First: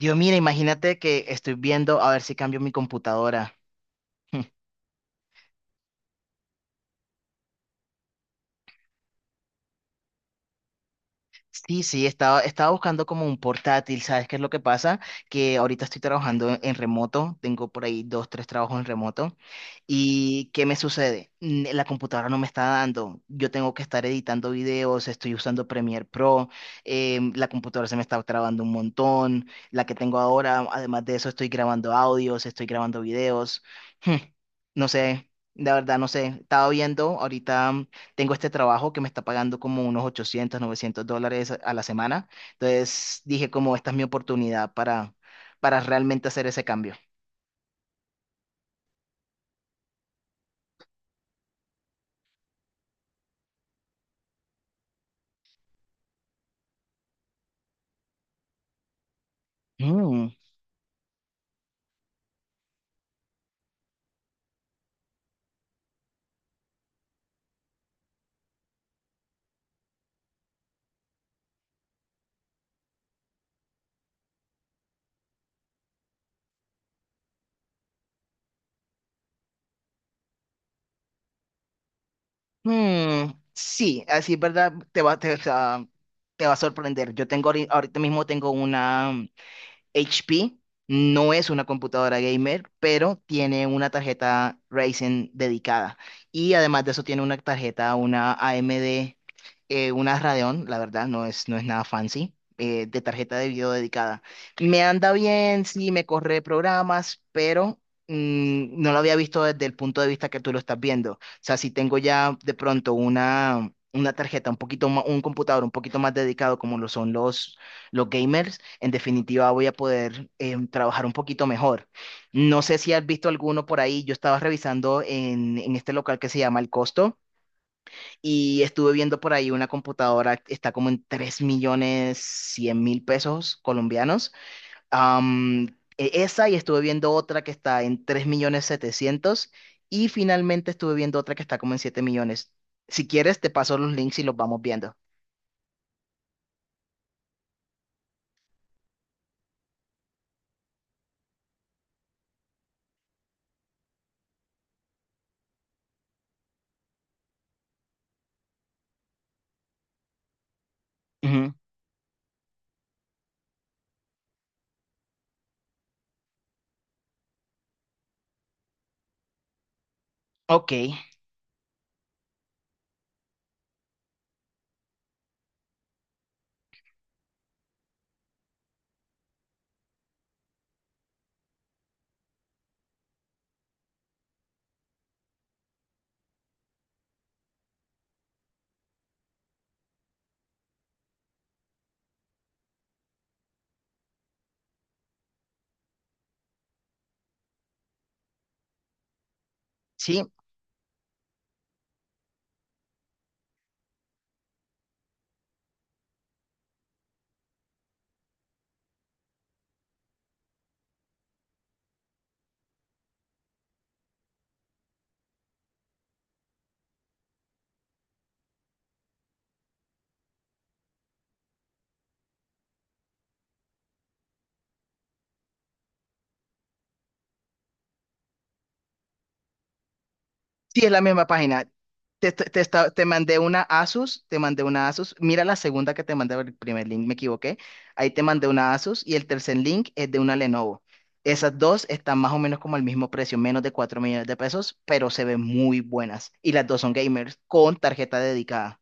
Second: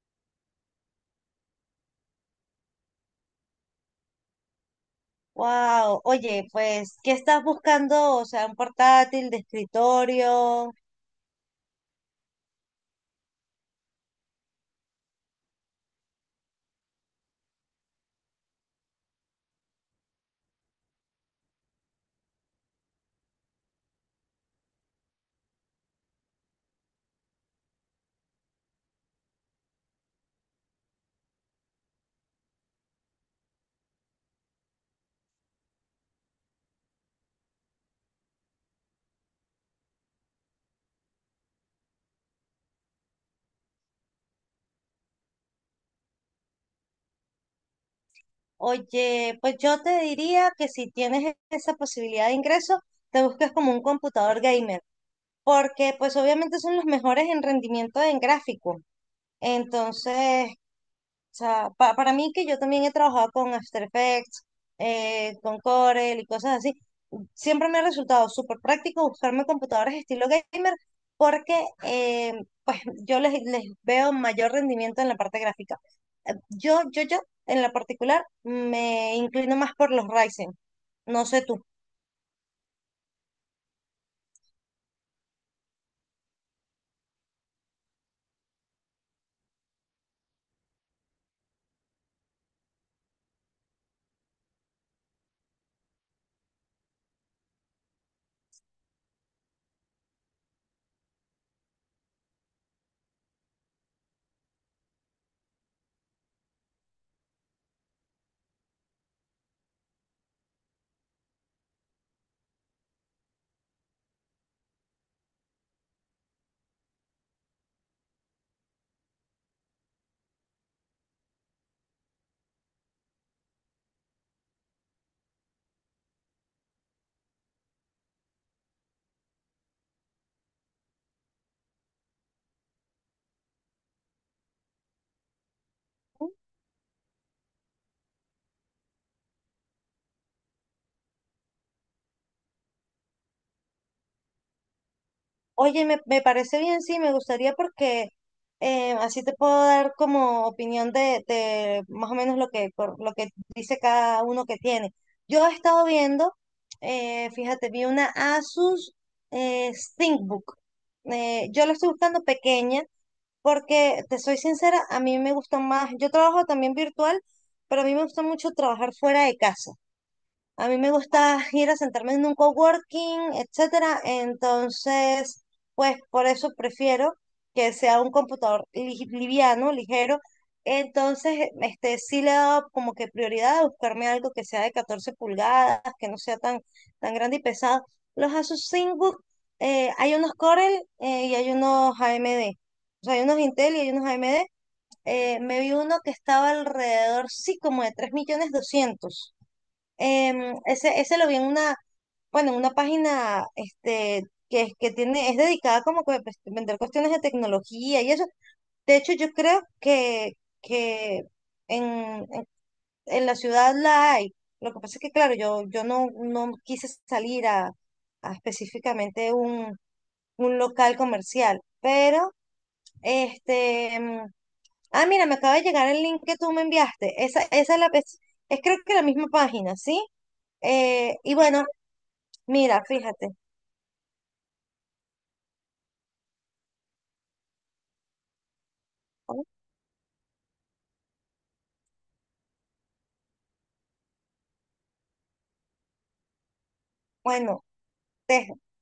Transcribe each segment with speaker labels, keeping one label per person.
Speaker 1: Dios, mira, imagínate que estoy viendo a ver si cambio mi computadora.
Speaker 2: Wow, oye, pues, ¿qué estás buscando? O sea, un portátil de escritorio.
Speaker 1: Sí, sí, estaba buscando como un portátil, ¿sabes qué es lo que pasa? Que ahorita estoy trabajando en remoto, tengo por ahí dos, tres trabajos en remoto. ¿Y qué me sucede? La computadora no me está dando. Yo tengo que estar editando videos, estoy usando Premiere Pro, la computadora se me está trabando un montón, la que tengo ahora, además de eso estoy grabando audios, estoy grabando videos. Hmm, no sé, la verdad no sé. Estaba viendo ahorita tengo este trabajo que me está pagando como unos 800, $900 a la semana. Entonces dije como esta es mi oportunidad para realmente hacer ese cambio.
Speaker 2: Oye, pues yo te diría que si tienes esa posibilidad de ingreso, te busques como un computador gamer, porque pues obviamente son los mejores en rendimiento en gráfico.
Speaker 1: Mm,
Speaker 2: Entonces, o sea, para mí que yo también he trabajado con After Effects, con Corel y cosas así, siempre me ha resultado súper práctico buscarme computadoras estilo gamer porque eh, pues yo les veo mayor rendimiento en la parte gráfica. Yo, en la particular, me inclino más por los Ryzen. No sé tú.
Speaker 1: mm, sí, así es verdad, te va, te, o sea, te va a sorprender. Yo tengo ahorita mismo tengo una, HP no es una computadora gamer, pero tiene una tarjeta Ryzen dedicada. Y además de eso tiene una tarjeta, una AMD, una Radeon, la verdad, no es nada fancy, de tarjeta de video dedicada. Me anda bien, sí, me corre programas, pero no lo había visto desde el punto de vista que tú lo estás viendo. O sea, si tengo ya de pronto una tarjeta, un poquito más, un computador un poquito más dedicado como lo son los gamers, en definitiva voy a poder trabajar un poquito mejor. No sé si has visto alguno por ahí, yo estaba revisando en este local que se llama El Costo y estuve viendo por ahí una computadora, está como en 3.100.000 pesos colombianos. Am, esa y estuve viendo otra que está en 3 millones 700 y finalmente estuve viendo otra que está como en 7 millones. Si quieres, te paso los links y los vamos viendo.
Speaker 2: Oye, me parece bien, sí, me gustaría porque así te puedo dar como opinión de más o menos lo que dice cada uno que tiene. Yo he estado viendo, fíjate, vi una Asus eh, ThinkBook. Eh,
Speaker 1: Ujú.
Speaker 2: yo la estoy buscando pequeña porque, te soy sincera, a mí me gusta más, yo trabajo también virtual, pero a mí me gusta mucho trabajar fuera de casa. A
Speaker 1: Ok,
Speaker 2: mí me gusta ir a sentarme en un coworking, etcétera. Entonces, pues por eso prefiero que sea un computador liviano, ligero. Entonces, este sí le he dado como que prioridad a buscarme algo que sea de 14 pulgadas, que no sea tan, tan grande y pesado. Los Asus ThinkBook, hay unos Corel y hay unos AMD. O sea, hay unos Intel y hay unos AMD. Me vi uno que estaba alrededor, sí, como de 3.200.000.
Speaker 1: sí.
Speaker 2: Em, ese lo vi en una, bueno, en una página que tiene, es dedicada como que, pues, a pues, vender cuestiones de tecnología y eso. De hecho, yo creo que en, en, en la ciudad la hay. Lo que pasa es que, claro, yo no quise salir a específicamente un local comercial, pero este, em, ah, mira, me acaba de llegar el link que tú me enviaste. Esa es la, es es, creo que la misma página, ¿sí?
Speaker 1: Sí, es la
Speaker 2: Eh,
Speaker 1: misma
Speaker 2: y bueno,
Speaker 1: página. Te, te, te
Speaker 2: mira,
Speaker 1: esta- te
Speaker 2: fíjate.
Speaker 1: mandé una Asus, te mandé una Asus. Mira la segunda que te mandé, el primer link, me equivoqué. Ahí te mandé una Asus y el
Speaker 2: ¿No?
Speaker 1: tercer link es de una Lenovo. Esas dos están más o menos como al mismo precio, menos de 4 millones de pesos, pero se ven muy buenas. Y las dos son gamers
Speaker 2: Bueno,
Speaker 1: con tarjeta
Speaker 2: deja-
Speaker 1: dedicada.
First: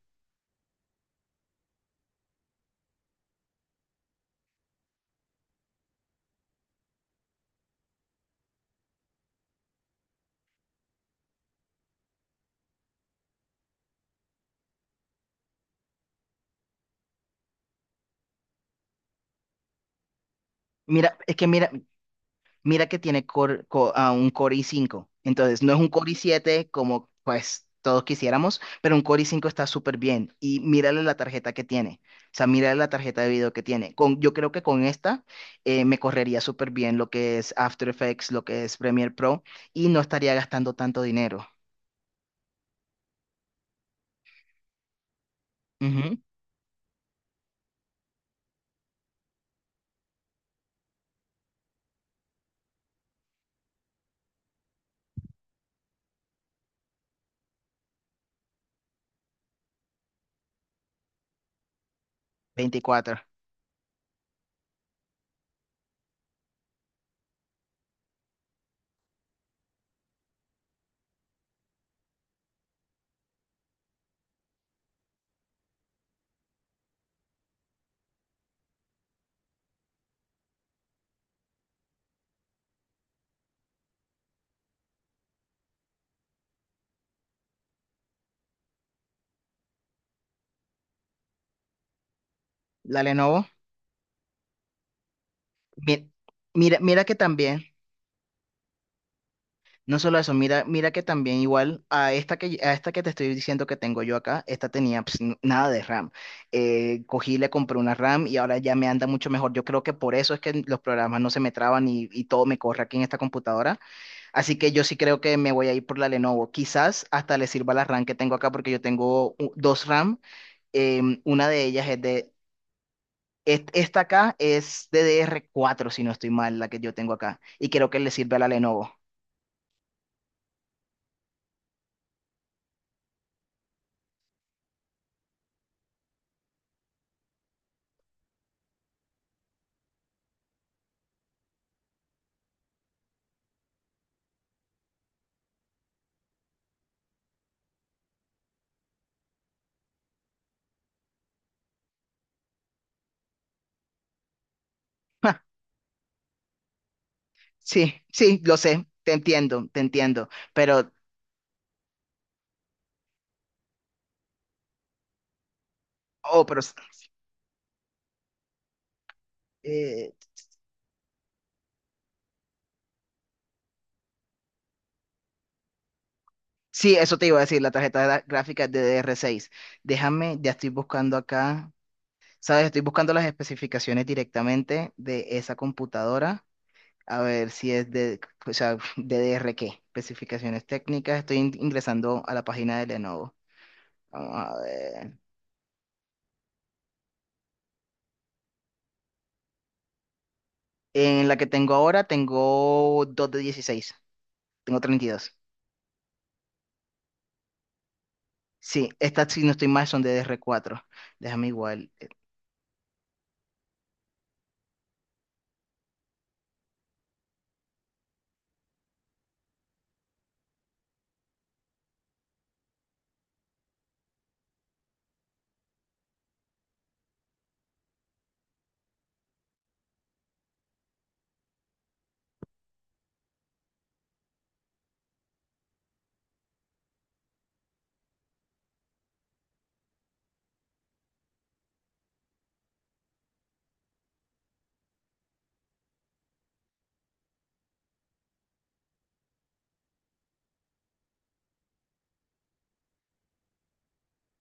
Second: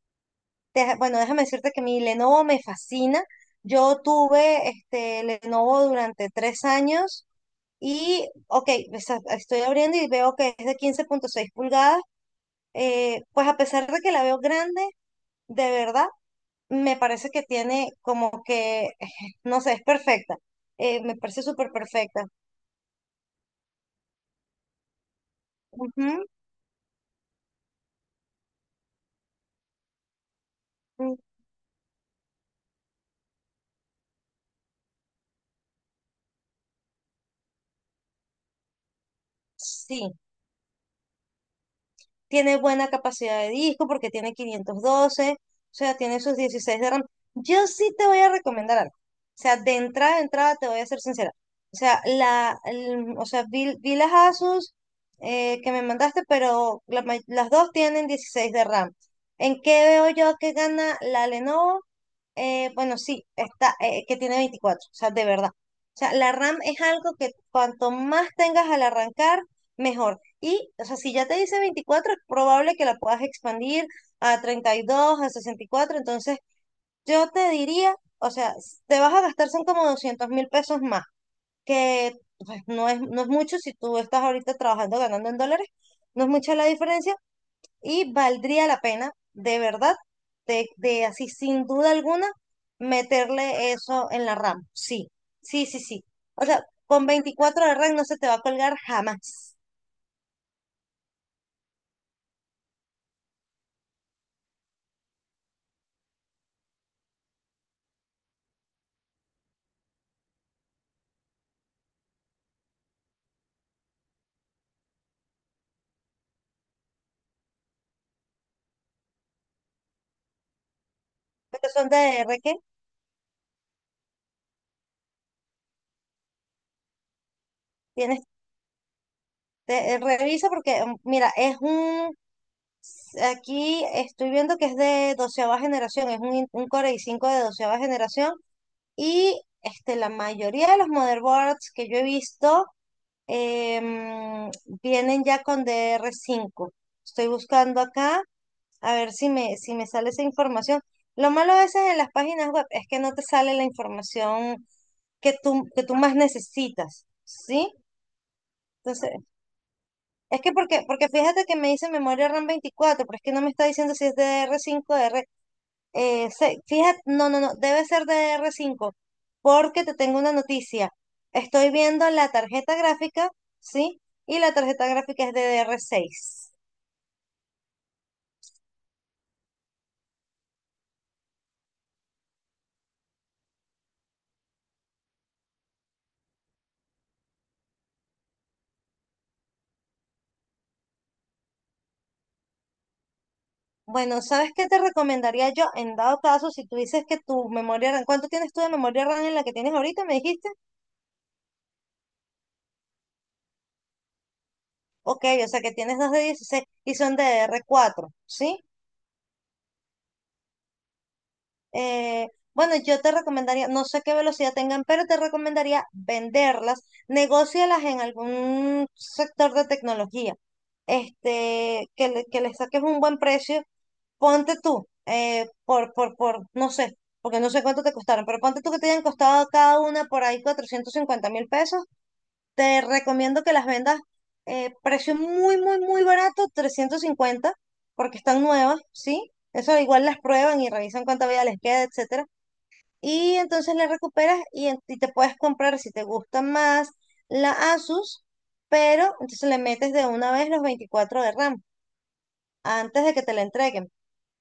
Speaker 2: bueno, déjame decirte que mi Lenovo me fascina. Yo tuve este Lenovo durante 3 años y, ok, estoy abriendo y veo que es de 15,6 pulgadas. Pues a pesar de que la veo grande, de verdad, me parece que tiene como que, no sé, es perfecta. Me
Speaker 1: Mira, es
Speaker 2: parece
Speaker 1: que
Speaker 2: súper
Speaker 1: mira,
Speaker 2: perfecta.
Speaker 1: Mira que tiene un Core i5. Entonces, no es un Core
Speaker 2: Ujú.
Speaker 1: i7 como pues todos quisiéramos, pero un Core i5 está súper bien. Y mírale la
Speaker 2: Mm.
Speaker 1: tarjeta que tiene. O sea, mírale la tarjeta de video que tiene. Con, yo creo que con esta me correría súper bien lo que es After Effects, lo que es Premiere Pro, y no
Speaker 2: Sí.
Speaker 1: estaría gastando tanto dinero.
Speaker 2: Tiene buena capacidad de disco porque tiene 512, o sea,
Speaker 1: Ujú.
Speaker 2: tiene sus 16 de RAM. Yo sí te voy a recomendar algo. O sea, de entrada a entrada te voy a ser sincera. O sea, o sea, vi las Asus que me mandaste, pero las dos tienen 16 de RAM. ¿En qué veo yo que gana la Lenovo? Bueno,
Speaker 1: Veinticuatro.
Speaker 2: sí, está, que tiene 24, o sea, de verdad. O sea, la RAM es algo que cuanto más tengas al arrancar, mejor. Y, o sea, si ya te dice 24 es probable que la puedas expandir a 32, a 64. Entonces, yo te diría, o sea, te vas a gastar son como 200.000 pesos más, que pues, no es mucho si tú estás ahorita trabajando, ganando en dólares. No es mucha la diferencia, y valdría la pena, de verdad, de así sin duda alguna,
Speaker 1: La Lenovo.
Speaker 2: meterle eso en la RAM. Sí, sí, sí, sí.
Speaker 1: mi-
Speaker 2: O sea,
Speaker 1: Mira, mira
Speaker 2: con
Speaker 1: que
Speaker 2: 24 de
Speaker 1: también.
Speaker 2: RAM no se te va a colgar jamás.
Speaker 1: No solo eso, mira, mira que también igual a esta a esta que te estoy diciendo que tengo yo acá, esta tenía nada de RAM. Cogí, le compré una RAM y ahora ya me anda mucho mejor. Yo creo que por eso es que los programas no se me traban y todo me corre aquí en esta computadora. Así que yo sí creo que me voy a ir por la Lenovo. Quizás hasta le sirva la RAM que tengo acá porque yo tengo dos RAM. Una de
Speaker 2: Porque
Speaker 1: ellas
Speaker 2: son
Speaker 1: es
Speaker 2: DDR
Speaker 1: de
Speaker 2: que
Speaker 1: esta acá es DDR4 si no estoy mal, la que yo tengo acá. Y creo que le
Speaker 2: tienes,
Speaker 1: sirve a la Lenovo.
Speaker 2: revisa porque, mira, aquí estoy viendo que es de 12.ª generación, es un Core i5 de 12.ª generación y la mayoría de los motherboards que yo he visto em, vienen ya con DDR5. Estoy buscando acá a ver si me, si me sale esa información. Lo malo a veces en las páginas web es que no te sale la información que tú, que tú más necesitas, ¿sí?
Speaker 1: Sí, sí, lo sé, te
Speaker 2: Entonces,
Speaker 1: entiendo,
Speaker 2: es que porque, porque fíjate que me dice memoria RAM 24, pero es que no me está diciendo si es de r 5, r cinco,
Speaker 1: oh, pero,
Speaker 2: fíjate, no, no, no, debe ser de r cinco porque te
Speaker 1: eh,
Speaker 2: tengo una noticia. Estoy viendo la tarjeta gráfica, ¿sí? Y la tarjeta gráfica es de DDR6.
Speaker 1: sí, eso te iba a decir, la tarjeta gráfica DDR6. Déjame, ya estoy buscando acá, ¿sabes? Estoy buscando las especificaciones directamente de esa computadora, a ver si es DDR qué, especificaciones técnicas, estoy ingresando a la página de Lenovo.
Speaker 2: Bueno,
Speaker 1: Vamos
Speaker 2: ¿sabes
Speaker 1: a
Speaker 2: qué te
Speaker 1: ver.
Speaker 2: recomendaría yo en dado caso si tú dices que tu memoria RAM? ¿Cuánto tienes tú de memoria RAM en la que tienes ahorita? ¿Me dijiste?
Speaker 1: En la que tengo ahora, tengo 2 de 16, tengo
Speaker 2: Ok,
Speaker 1: 32.
Speaker 2: o sea que tienes dos de 16 y son de DDR4, ¿sí?
Speaker 1: Sí, estas, si no estoy mal, son de DR4. Déjame igual.
Speaker 2: Eh, bueno, yo te recomendaría, no sé qué velocidad tengan, pero te recomendaría venderlas, negócialas en algún sector de tecnología, que les saques un buen precio, ponte tú, no sé, porque no sé cuánto te costaron, pero ponte tú que te hayan costado cada una por ahí 450.000 pesos, te recomiendo que las vendas, precio muy, muy, muy barato, 350 porque están nuevas, ¿sí? Eso igual las prueban y revisan cuánta vida les queda, etcétera, y entonces la recuperas y, y te puedes comprar, si te gusta más, la Asus, pero entonces le metes de una vez los 24 de RAM antes de que te la entreguen,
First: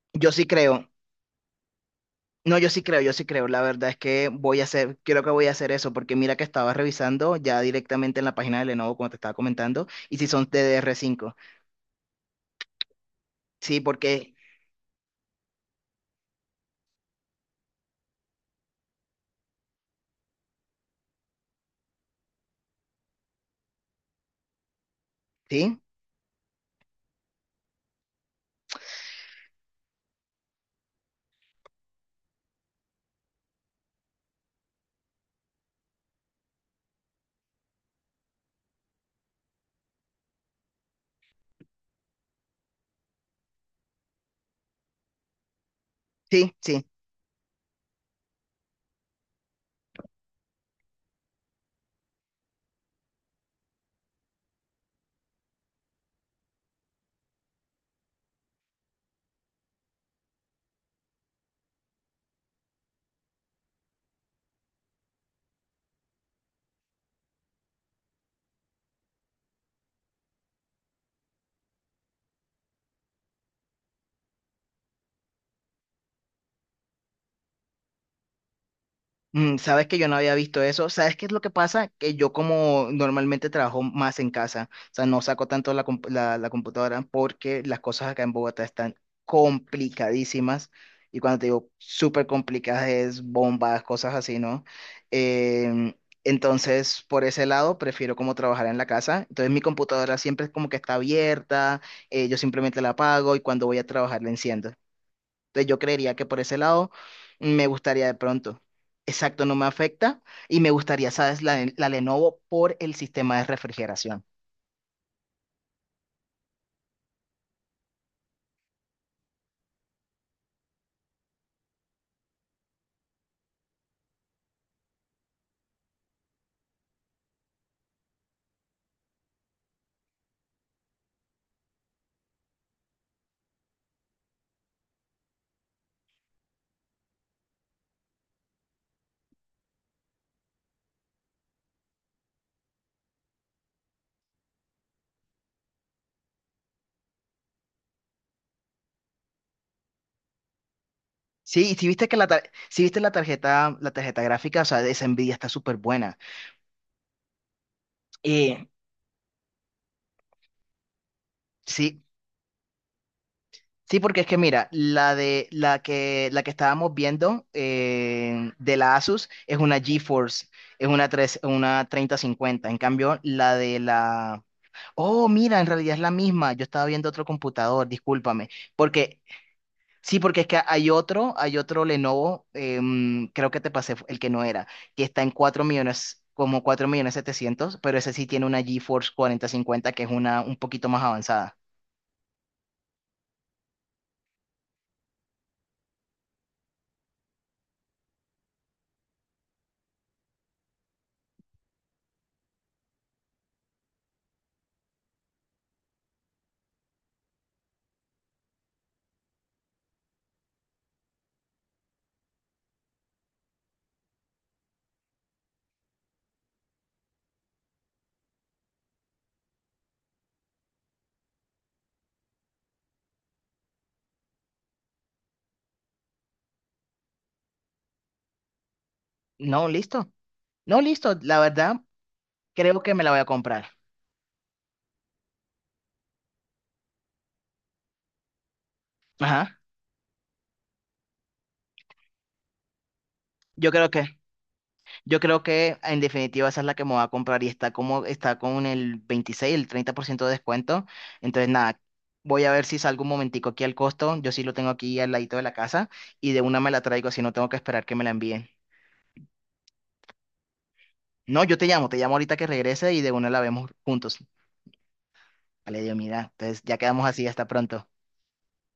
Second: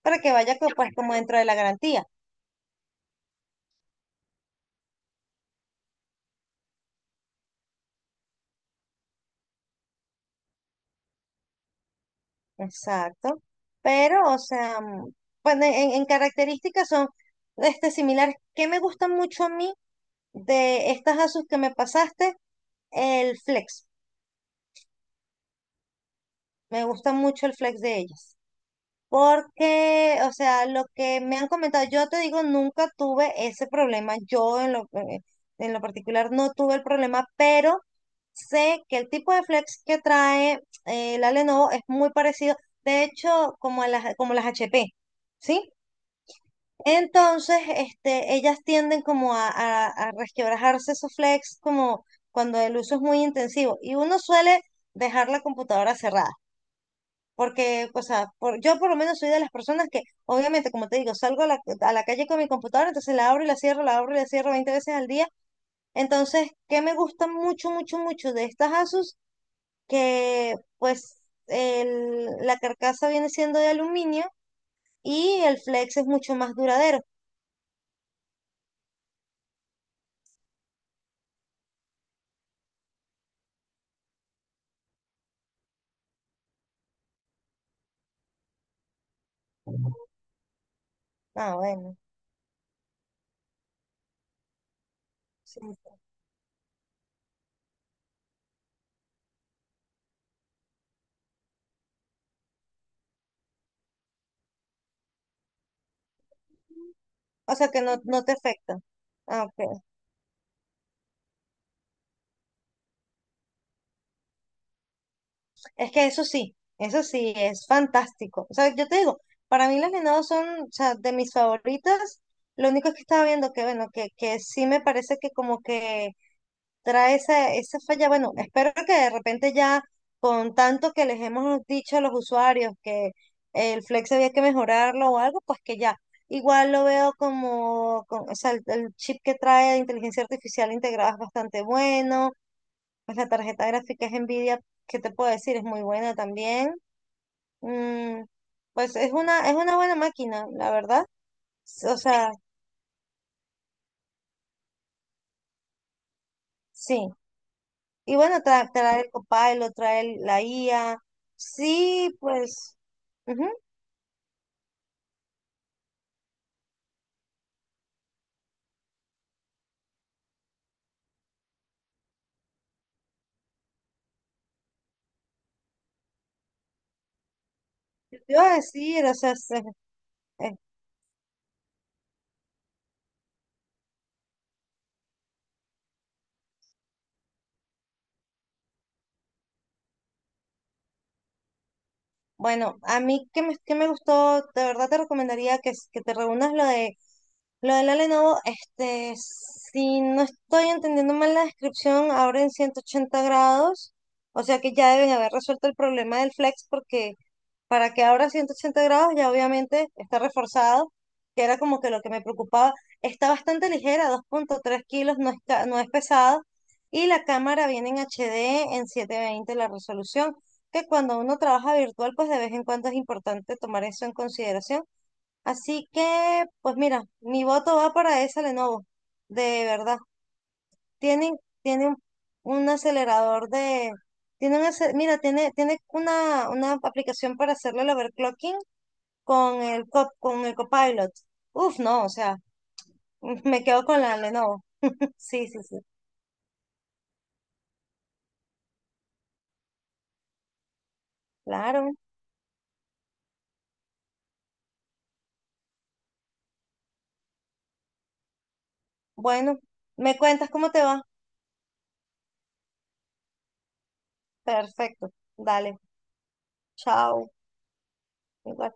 Speaker 2: para
Speaker 1: Yo
Speaker 2: que
Speaker 1: sí
Speaker 2: vaya
Speaker 1: creo.
Speaker 2: pues como dentro de la garantía.
Speaker 1: No, yo sí creo, yo sí creo. La verdad es que voy a hacer, creo que voy a hacer eso, porque mira que estaba revisando ya directamente en la página de Lenovo, como te estaba comentando, y si son de DR5.
Speaker 2: Exacto.
Speaker 1: Sí,
Speaker 2: Pero,
Speaker 1: porque,
Speaker 2: o sea, bueno, en características son similares. ¿Qué me gusta mucho a mí de estas Asus que me pasaste? El Flex.
Speaker 1: sí,
Speaker 2: Me gusta mucho el Flex de ellas. Porque, o sea, lo que me han comentado, yo te digo, nunca tuve ese problema. Yo en lo particular no tuve el problema, pero sé que el tipo de flex que trae la Lenovo es muy parecido, de hecho, como a las HP, ¿sí?
Speaker 1: sí, sí.
Speaker 2: Entonces, ellas tienden como a resquebrajarse esos flex como cuando el uso es muy intensivo y uno suele dejar la computadora cerrada. Porque, o sea, yo por lo menos soy de las personas que, obviamente, como te digo, salgo a la calle con mi computadora, entonces la abro y la cierro, la abro y la cierro 20 veces al día. Entonces, ¿qué me gusta mucho, mucho, mucho de estas Asus? Que, pues, la carcasa viene siendo de aluminio y el flex es mucho más duradero.
Speaker 1: Mm, sabes que yo no había visto eso. ¿Sabes qué es lo que pasa? Que yo como normalmente trabajo más en casa, o sea, no saco tanto la computadora porque las cosas acá en Bogotá están complicadísimas. Y cuando te
Speaker 2: Ah,
Speaker 1: digo
Speaker 2: bueno.
Speaker 1: súper complicadas es bombas, cosas así, ¿no?
Speaker 2: Sí.
Speaker 1: Em, entonces, por ese lado, prefiero como trabajar en la casa. Entonces, mi computadora siempre es como que está abierta, yo simplemente la apago y cuando voy a trabajar la enciendo. Entonces yo creería que por ese lado
Speaker 2: O
Speaker 1: me
Speaker 2: sea, que no,
Speaker 1: gustaría de
Speaker 2: no te
Speaker 1: pronto.
Speaker 2: afecta. Ah,
Speaker 1: Exacto, no me
Speaker 2: ok.
Speaker 1: afecta y me gustaría, ¿sabes? La Lenovo por el sistema de refrigeración.
Speaker 2: Es que eso sí, es fantástico. O sea, yo te digo, para mí las venados son, o sea, de mis favoritas. Lo único es que estaba viendo que, bueno, que sí me parece que como que trae esa falla. Bueno, espero que de repente ya con tanto que les hemos dicho a los usuarios que el Flex había que mejorarlo o algo, pues que ya. Igual lo veo como, o sea, el chip que trae de inteligencia artificial integrada es bastante bueno, pues la tarjeta gráfica es Nvidia, ¿qué te puedo decir? Es muy buena también. Mm, pues es una buena máquina, la verdad.
Speaker 1: Sí, y si
Speaker 2: O
Speaker 1: viste
Speaker 2: sea,
Speaker 1: sí viste la tarjeta gráfica, o sea, esa Nvidia está súper buena.
Speaker 2: sí. Y bueno,
Speaker 1: Eh,
Speaker 2: trae, el Copilot, trae la IA.
Speaker 1: sí,
Speaker 2: Sí, pues, ujú.
Speaker 1: sí, porque es que mira, la que la que estábamos viendo de la Asus es una GeForce, una treinta cincuenta. En cambio, la de la... Oh, mira, en realidad es la misma. Yo estaba viendo otro computador,
Speaker 2: Te iba
Speaker 1: discúlpame.
Speaker 2: a decir, o
Speaker 1: Porque,
Speaker 2: sea,
Speaker 1: sí, porque es que hay otro Lenovo, creo que te pasé el que no era, que está en 4 millones, como 4 millones 700, pero ese sí tiene una GeForce cuarenta cincuenta, que es una un poquito más avanzada.
Speaker 2: bueno, a mí que que me gustó, de verdad te recomendaría que, que te reúnas lo de la Lenovo. Si no estoy entendiendo mal la descripción, abre en 180 grados. O sea que ya deben haber resuelto el problema del flex porque para que ahora 180 grados, ya obviamente está reforzado, que era como que lo que me preocupaba. Está bastante ligera, 2,3 kilos, no es pesada. Y la cámara viene en HD en 720 la resolución, que cuando uno trabaja virtual, pues de vez en cuando es importante tomar eso en consideración. Así que, pues mira, mi voto va para esa Lenovo, de
Speaker 1: No,
Speaker 2: verdad.
Speaker 1: listo. No, listo.
Speaker 2: Tienen,
Speaker 1: La verdad,
Speaker 2: tiene un
Speaker 1: creo que me la voy a
Speaker 2: acelerador
Speaker 1: comprar.
Speaker 2: de, mira, tiene una aplicación para hacerle el overclocking
Speaker 1: Ajá.
Speaker 2: con con el Copilot. Uf, no, o sea, me
Speaker 1: Yo
Speaker 2: quedo
Speaker 1: creo
Speaker 2: con
Speaker 1: que.
Speaker 2: la Lenovo.
Speaker 1: Yo creo
Speaker 2: Sí, sí,
Speaker 1: que
Speaker 2: sí,
Speaker 1: en definitiva esa es la que me va a comprar y está como está con el 26, el 30% de descuento. Entonces nada,
Speaker 2: claro.
Speaker 1: voy a ver si salgo un momentico aquí al costo. Yo sí lo tengo aquí al ladito de la casa y de una me la traigo, así no tengo que esperar que me la envíen.
Speaker 2: Bueno, me cuentas cómo te va.
Speaker 1: No, yo te llamo ahorita que regrese y de una la vemos juntos.
Speaker 2: Perfecto. Dale,
Speaker 1: Vale, Dios, mira. Entonces ya quedamos así,
Speaker 2: chao.
Speaker 1: hasta pronto.
Speaker 2: Igual.